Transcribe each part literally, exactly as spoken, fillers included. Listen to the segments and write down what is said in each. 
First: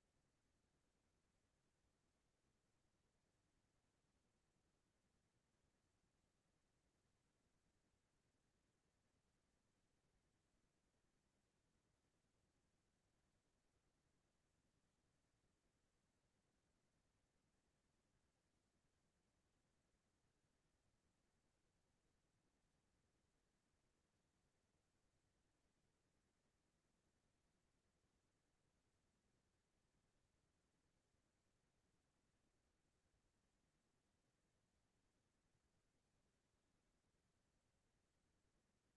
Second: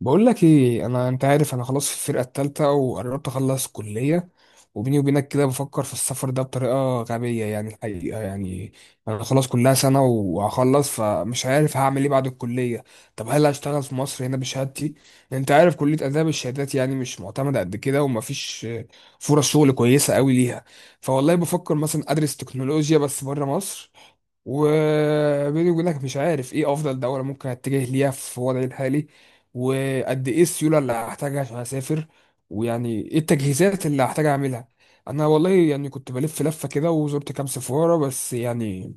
بقول لك ايه، انا انت عارف، انا خلاص في الفرقه الثالثه وقربت اخلص كليه. وبيني وبينك كده بفكر في السفر ده بطريقه غبيه، يعني الحقيقه يعني انا خلاص كلها سنه وهخلص، فمش عارف هعمل ايه بعد الكليه. طب هل هشتغل في مصر هنا بشهادتي؟ انت عارف كليه اداب الشهادات يعني مش معتمده قد كده، ومفيش فرص شغل كويسه قوي ليها. فوالله بفكر مثلا ادرس تكنولوجيا بس بره مصر. وبيني وبينك مش عارف ايه افضل دوله ممكن اتجه ليها في وضعي الحالي، وقد ايه السيوله اللي هحتاجها عشان اسافر، ويعني ايه التجهيزات اللي هحتاج اعملها. انا والله يعني كنت بلف لفه كده وزرت كام سفاره، بس يعني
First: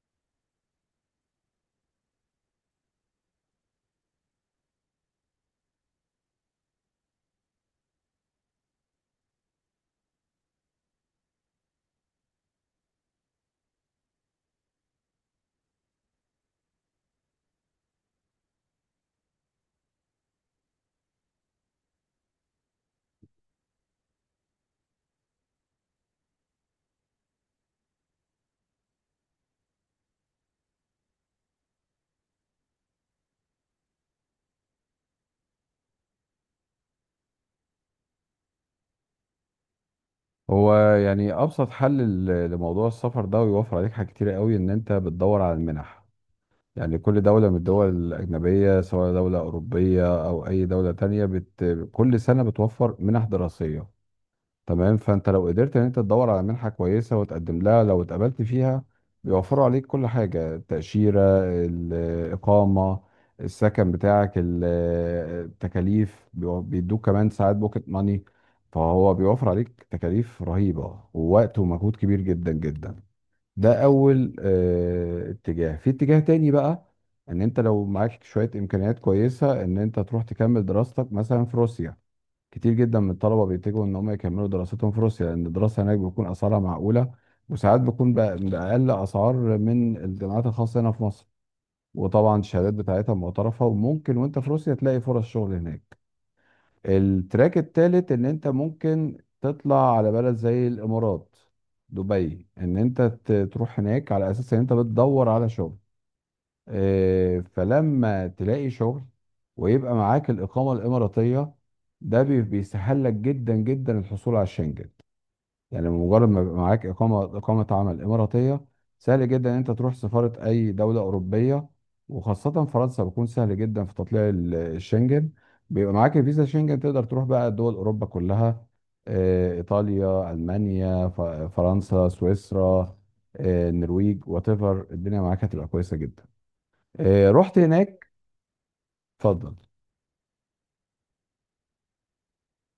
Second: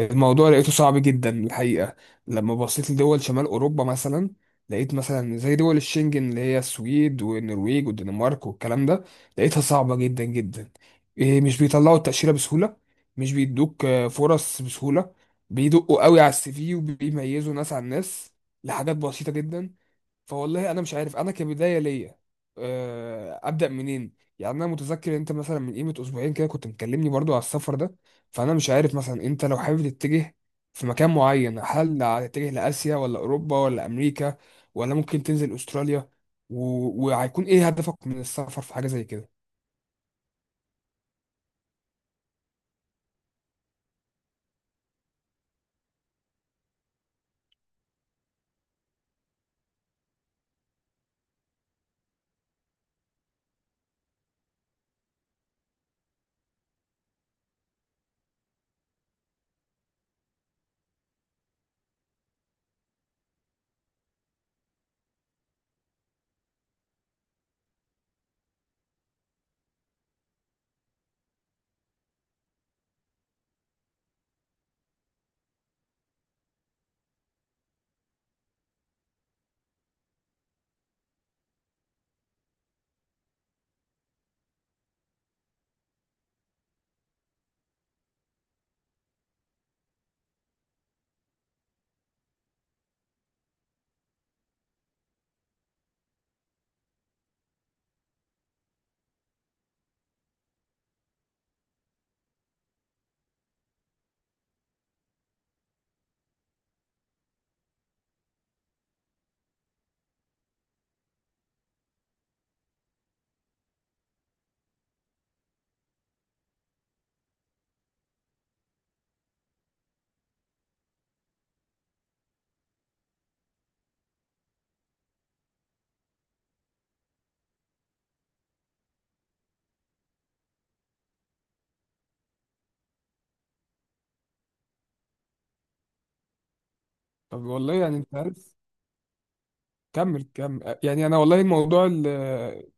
الموضوع لقيته صعب جدا الحقيقه. لما بصيت لدول شمال اوروبا مثلا، لقيت مثلا زي دول الشنجن اللي هي السويد والنرويج والدنمارك والكلام ده، لقيتها صعبه جدا جدا. إيه، مش بيطلعوا التاشيره بسهوله. مش بيدوك آه، فرص بسهوله. بيدقوا قوي على السي في وبيميزوا ناس عن ناس لحاجات بسيطه جدا. فوالله انا مش عارف انا كبدايه ليا آه، ابدا منين. يعني انا متذكر انت مثلا من قيمه اسبوعين كده كنت مكلمني برضو على السفر ده، فانا مش عارف مثلا انت لو حابب تتجه في مكان معين، هل هتتجه لاسيا ولا اوروبا ولا امريكا ولا ممكن تنزل استراليا و... وهيكون ايه هدفك من السفر في حاجه زي كده؟ هو يعني ابسط حل ل- لموضوع السفر ده، ويوفر عليك حاجات كتيره قوي ان انت بتدور على المنح. يعني كل دوله من الدول الاجنبيه، سواء دوله اوروبيه او اي دوله تانية بت... كل سنه بتوفر منح دراسيه. تمام، فانت لو قدرت ان انت تدور على منحه كويسه وتقدم لها، لو اتقبلت فيها بيوفروا عليك كل حاجه: التاشيره، الاقامه، السكن بتاعك، ال- التكاليف، بيو- بيدوك كمان ساعات بوكيت ماني. فهو بيوفر عليك تكاليف رهيبه ووقت ومجهود كبير جدا جدا. ده اول آه، اتجاه. في اتجاه تاني بقى، ان انت لو معاك شويه امكانيات كويسه ان انت تروح تكمل دراستك مثلا في روسيا. كتير جدا من الطلبه بيتجهوا ان هم يكملوا دراستهم في روسيا، لان الدراسه هناك بيكون اسعارها معقوله، وساعات بتكون بأ- باقل اسعار من الجامعات الخاصه هنا في مصر. وطبعا الشهادات بتاعتها معترفه، وممكن وانت في روسيا تلاقي فرص شغل هناك. التراك التالت ان انت ممكن تطلع على بلد زي الامارات، دبي، ان انت ت- تروح هناك على اساس ان انت بتدور على شغل. آه، فلما تلاقي شغل ويبقى معاك الإقامة الإماراتية، ده بي- بيسهل لك جدا جدا الحصول على الشنجن. يعني مجرد ما يبقى معاك إقامة إقامة عمل إماراتية، سهل جدا إن أنت تروح سفارة أي دولة أوروبية، وخاصة فرنسا، بيكون سهل جدا في تطليع ال- الشنجن. بيبقى معاك الفيزا شنجن، تقدر تروح بقى دول أوروبا كلها: آه، إيطاليا، ألمانيا، ف- فرنسا، سويسرا، آه، النرويج، وات ايفر، الدنيا معاك هتبقى كويسة جدا. آه، طب رحت والله يعني هناك. انت عارف. اتفضل. كمل كمل، يعني انا والله الموضوع ال-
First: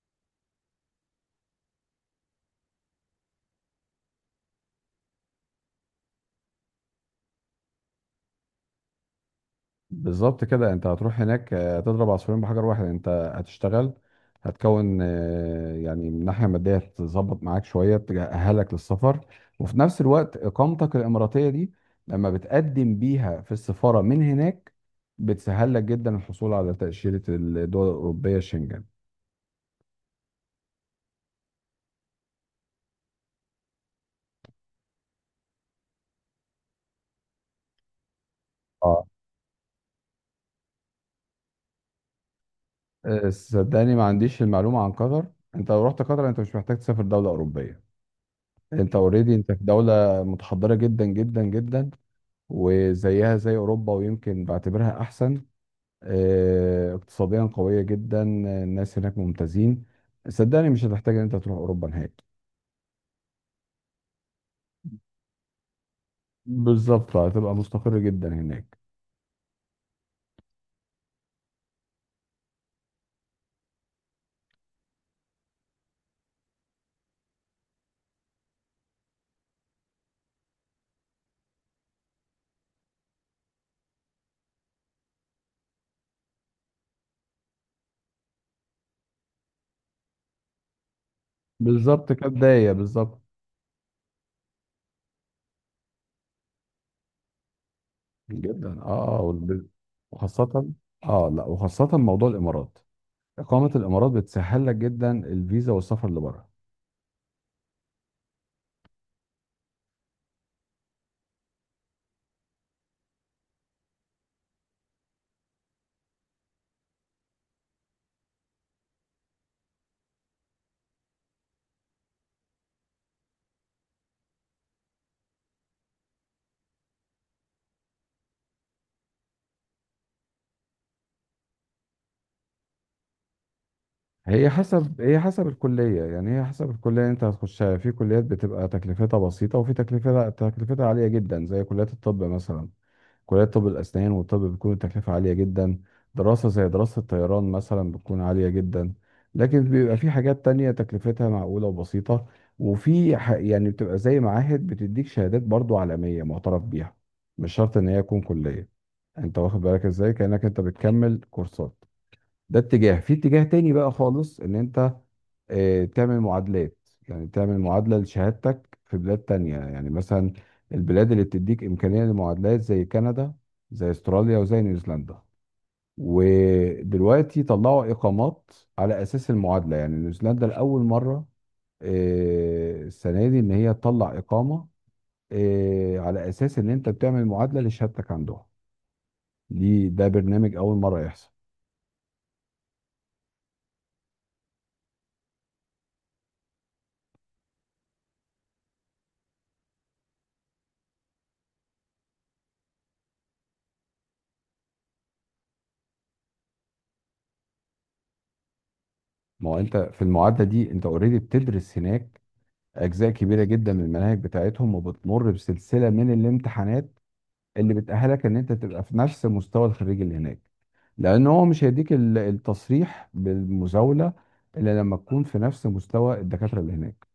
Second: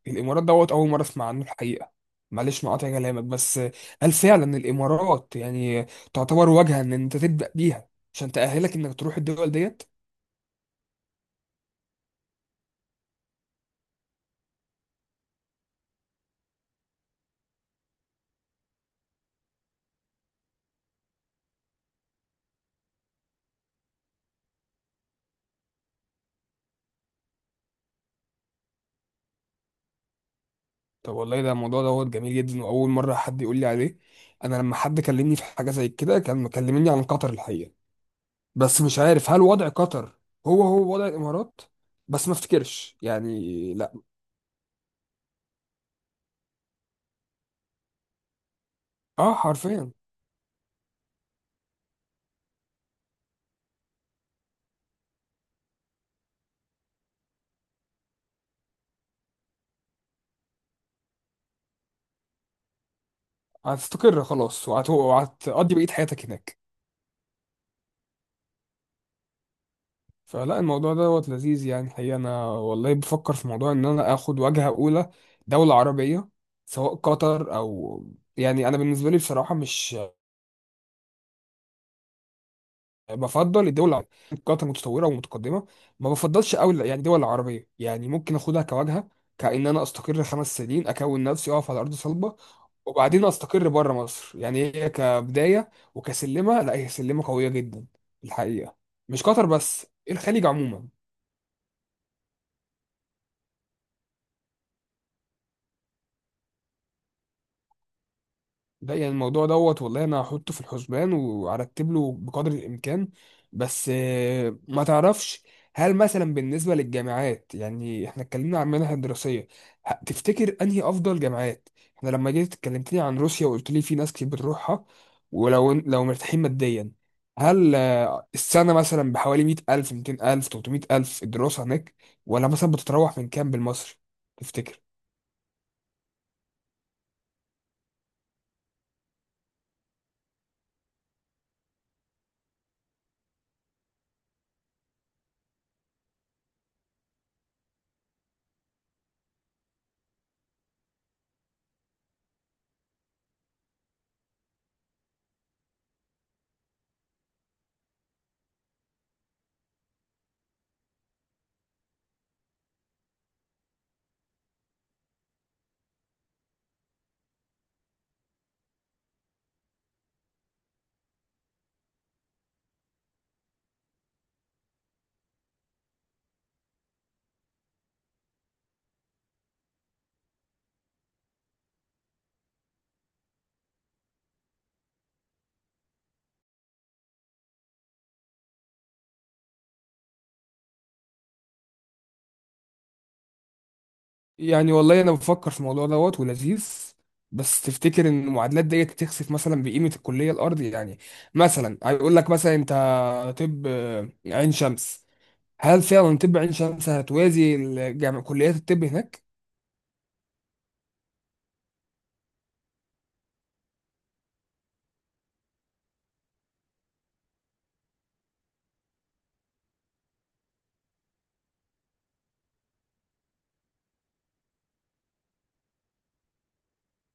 الامارات دوت اول مره اسمع عنه الحقيقه. معلش مقاطع كلامك بس، هل فعلا الامارات يعني تعتبر واجهه ان انت تبدا بيها عشان تاهلك انك تروح الدول ديت؟ بالظبط كده، انت هتروح هناك، آه، هتضرب عصفورين بحجر واحد. انت هتشتغل، هتكون آه، يعني من ناحيه ماديه تظبط معاك شويه تأهلك للسفر، وفي نفس الوقت اقامتك الاماراتيه دي، لما بتقدم بيها في السفاره من هناك، بتسهل لك جدا الحصول على تأشيرة الدول الأوروبية شنجن. طب والله ده الموضوع دوت جميل جدا، واول مره حد يقول لي عليه. انا لما حد كلمني في حاجه زي كده كان مكلمني عن قطر الحقيقه، بس مش اه، عارف هل وضع قطر هو هو وضع الامارات، بس ما افتكرش آه، يعني لا. صدقني ما عنديش المعلومة عن قطر. انت لو رحت قطر انت مش محتاج تسافر دولة أوروبية. انت اوريدي اه انت في حرفيا. دولة متحضرة جدا جدا جدا، وزيها زي اوروبا، ويمكن بعتبرها احسن. آه، اقتصاديا قويه جدا، الناس هناك ممتازين. صدقني مش هتحتاج ان انت تروح اوروبا نهائي. هتستقر خلاص وهت- وهتقضي بقيه حياتك هناك؟ بالظبط، هتبقى مستقر جدا هناك. فلا الموضوع دوت لذيذ يعني. حقيقة أنا والله بفكر في موضوع إن أنا آخد وجهة أولى دولة عربية، سواء قطر أو، يعني أنا بالنسبة لي بصراحة مش بفضل الدول العربية. قطر متطورة ومتقدمة، ما بفضلش أوي يعني دول عربية، يعني ممكن آخدها كوجهة كأن أنا أستقر خمس سنين أكون نفسي أقف على أرض بالظبط، صلبة. كبدايه بالظبط. وبعدين أستقر بره مصر، يعني هي كبداية وكسلمة، لا هي سلمة قوية جدا الحقيقة. جدا، اه، مش قطر والب- بس، الخليج وخاصه. عموما. اه لا، وخاصه موضوع الامارات، اقامه الامارات بتسهل لك جدا الفيزا والسفر لبره. ده يعني الموضوع دوت والله انا هحطه في الحسبان وارتب له بقدر الامكان. بس آه، ما تعرفش هل مثلا بالنسبه للجامعات، يعني احنا اتكلمنا عن منح الدراسيه، ه- تفتكر انهي افضل جامعات؟ احنا لما جيت اتكلمتني عن روسيا وقلت لي في ناس كتير بتروحها، ولو لو مرتاحين ماديا، هل آه، السنه مثلا بحوالي مئة الف مئتين الف ثلاثمية الف الدراسه هناك؟ ولا مثلا بتتراوح من كام بالمصري؟ هي تفتكر. حسب هي حسب الكلية، يعني هي حسب الكلية اللي انت هتخشها. في كليات بتبقى تكلفتها بسيطة، وفي تكلفتها تكلفتها عالية جدا، زي كليات الطب مثلا. كلية طب الأسنان والطب بتكون التكلفة عالية جدا. دراسة زي دراسة الطيران مثلا بتكون عالية جدا. لكن بيبقى في حاجات تانية تكلفتها معقولة وبسيطة. وفي ح- يعني بتبقى زي معاهد بتديك شهادات برضو عالمية معترف بيها، مش شرط ان هي تكون كلية. انت واخد بالك ازاي؟ كأنك انت بتكمل كورسات. ده اتجاه. في اتجاه تاني بقى خالص، ان انت آه، تعمل معادلات. يعني تعمل معادلة لشهادتك في بلاد تانية، يعني مثلا البلاد اللي بتديك إمكانية للمعادلات زي كندا، زي استراليا، وزي نيوزيلندا. ودلوقتي طلعوا إقامات على أساس المعادلة. يعني نيوزيلندا لأول مرة آه، السنة دي إن هي تطلع إقامة آه، على أساس إن أنت بتعمل معادلة لشهادتك عندهم. دي ده برنامج أول مرة يحصل. يعني والله انا بفكر في الموضوع دوت ولذيذ، بس تفتكر ان المعادلات ديت تخسف مثلا بقيمه الكليه الارض؟ يعني مثلا هيقول لك مثلا انت، طب آه، عين شمس، هل فعلا طب عين شمس هتوازي الجامع كليات الطب هناك؟ ما هو أنت في المعادلة دي أنت أوريدي بتدرس هناك اجزاء كبيره جدا من المناهج بتاعتهم، وبتمر بسلسله من الامتحانات اللي بتاهلك ان انت تبقى في نفس مستوى الخريج اللي هناك. لان هو مش هيديك ال- التصريح بالمزاوله الا لما تكون في نفس مستوى الدكاتره اللي هناك.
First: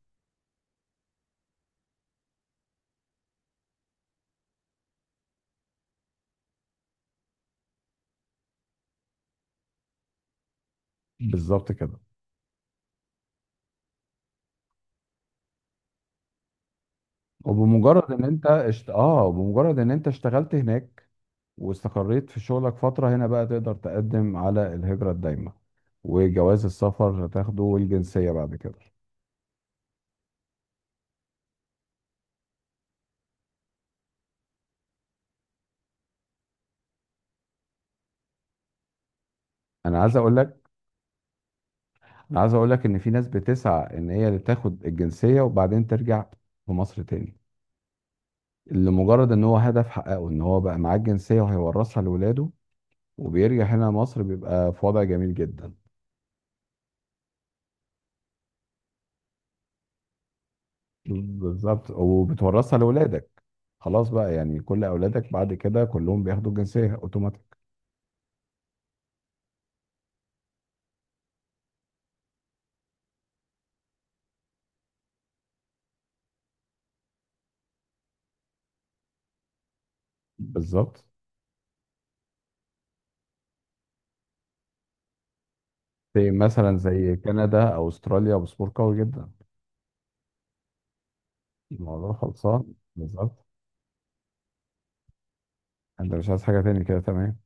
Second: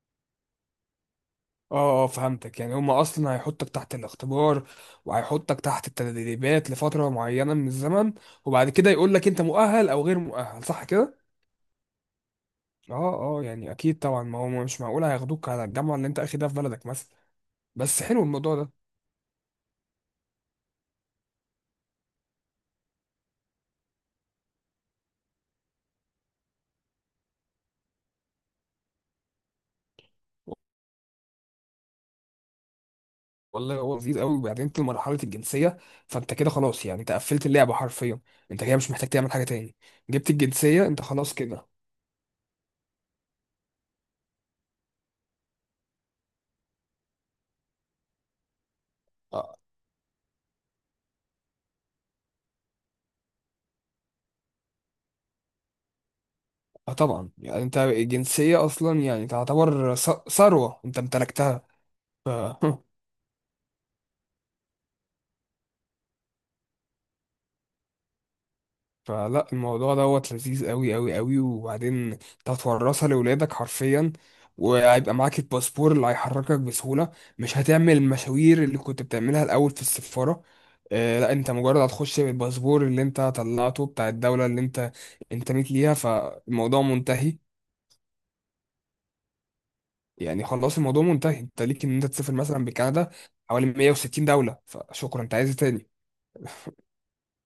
اه آه، فهمتك، يعني هم اصلا هيحطك تحت الاختبار وهيحطك تحت التدريبات لفتره معينه من الزمن، وبعد كده يقول لك انت مؤهل او غير مؤهل صح كده؟ بالظبط كده. اه اه، يعني اكيد طبعا، ما هو مش معقول هياخدوك على الجامعه اللي انت اخدها في بلدك مثلا. بس وبمجرد حلو ان انت الموضوع ده. اشت... اه، بمجرد ان انت اشتغلت هناك واستقريت في شغلك فتره، هنا بقى تقدر تقدم على الهجره الدايمه، وجواز السفر هتاخده، والجنسيه بعد كده. والله هو لذيذ قوي، وبعدين انت لمرحله الجنسيه فانت كده خلاص، يعني انت قفلت اللعبه حرفيا، انت كده مش محتاج تعمل حاجه تاني. انا عايز جبت اقول لك، الجنسيه انت خلاص كده. انا عايز اقول لك ان في ناس بتسعى ان هي اللي تاخد الجنسيه وبعدين ترجع لمصر تاني، لمجرد ان هو اه. هدف حققه، ان هو بقى معاه الجنسيه وهيورثها لاولاده. وبيرجع هنا مصر بيبقى في وضع جميل جدا. آه طبعا، يعني انت الجنسيه اصلا يعني تعتبر ث- ثروه انت امتلكتها. بالظبط، ف- وبتورثها لاولادك. خلاص بقى، يعني كل اولادك بعد كده كلهم بياخدوا الجنسيه اوتوماتيك. فلا الموضوع دوت لذيذ قوي قوي قوي، وبعدين انت هتورثها لاولادك حرفيا، وهيبقى معاك الباسبور اللي هيحركك بسهولة، مش هتعمل المشاوير اللي كنت بتعملها الأول في السفارة. بالظبط. آه لا، انت مجرد هتخش بالباسبور اللي انت طلعته بتاع الدولة اللي انت انتميت ليها، زي مثلا فالموضوع زي منتهي. كندا او استراليا، باسبور قوي جدا. يعني خلاص الموضوع منتهي، انت ليك ان انت الموضوع تسافر مثلا خلصان بكندا بالظبط. حوالي مية وستين دولة، فشكرا انت عايز إيه تاني؟ انت مش عايز حاجه تاني كده، تمام؟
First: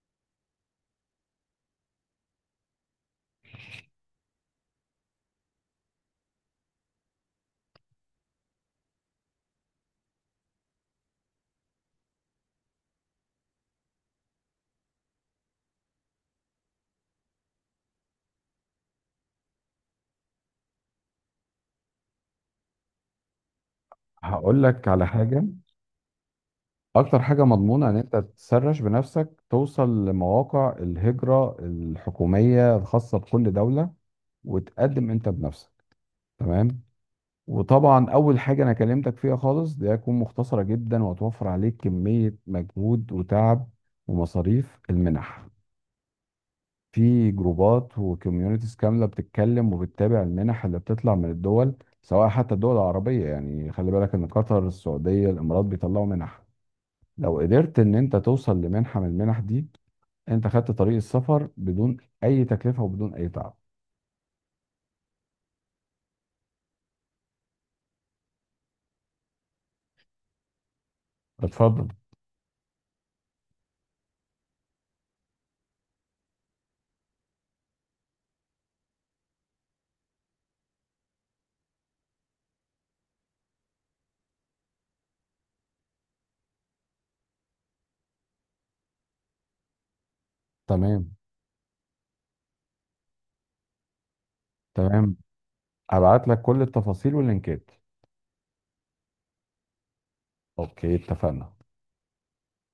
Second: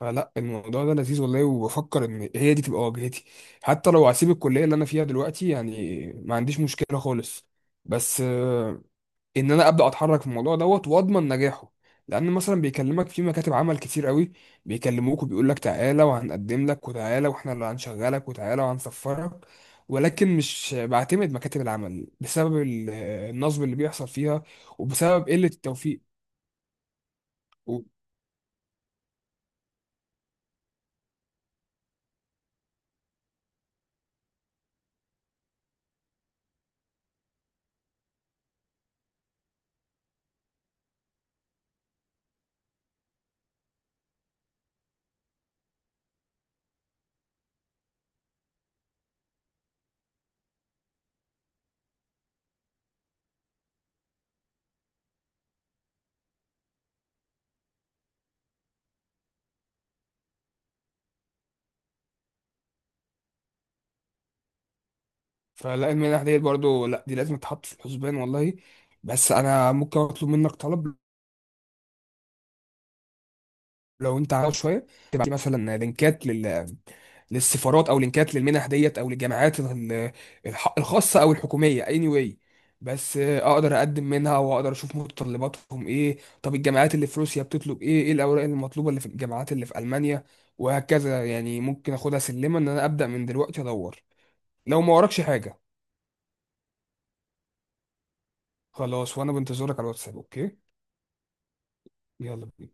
فلا الموضوع ده لذيذ والله، وبفكر ان هي دي تبقى واجهتي حتى لو هسيب الكليه اللي انا فيها دلوقتي، يعني ما عنديش مشكله خالص. بس آه، ان انا ابدا اتحرك في الموضوع دوت واضمن نجاحه، لان مثلا بيكلمك في مكاتب عمل كتير قوي، بيكلموك وبيقول لك تعالى وهنقدم لك وتعالى واحنا اللي هنشغلك وتعالى وهنسفرك، ولكن مش بعتمد مكاتب العمل بسبب ال- آه، النصب اللي بيحصل فيها هقول لك على وبسبب حاجه. قله التوفيق. اكتر حاجة مضمونة ان انت تسرش بنفسك، توصل لمواقع الهجرة الحكومية الخاصة بكل دولة، وتقدم انت بنفسك. تمام. وطبعا اول حاجة انا كلمتك فيها خالص، دي هتكون مختصرة جدا، وهتوفر عليك كمية مجهود وتعب ومصاريف: المنح. في جروبات وكوميونيتيز كاملة بتتكلم وبتتابع المنح اللي بتطلع من الدول، سواء حتى الدول العربية. يعني خلي بالك ان قطر، السعودية، الامارات بيطلعوا منح. لو قدرت ان انت توصل لمنحة من المنح دي، انت خدت طريق السفر بدون اي تكلفة وبدون اي تعب. فلا المنح ديت برضو، لا دي لازم تتحط في الحسبان والله. بس انا ممكن اطلب منك طلب، اتفضل. لو انت عاوز شويه تبعت لي مثلا لينكات لل... للسفارات او لينكات للمنح ديت او للجامعات ال- الح... الخاصه او الحكوميه anyway. بس آه، اقدر اقدم منها واقدر اشوف متطلباتهم ايه؟ طب الجامعات اللي في روسيا بتطلب ايه؟ ايه الاوراق المطلوبه اللي في الجامعات اللي في المانيا؟ تمام، وهكذا، يعني ممكن اخدها سلمه ان انا ابدا من دلوقتي ادور لو ما تمام، وراكش حاجه. ابعت لك كل التفاصيل واللينكات. خلاص، وانا بنتظرك على الواتساب اوكي. اوكي، اتفقنا. يلا بينا.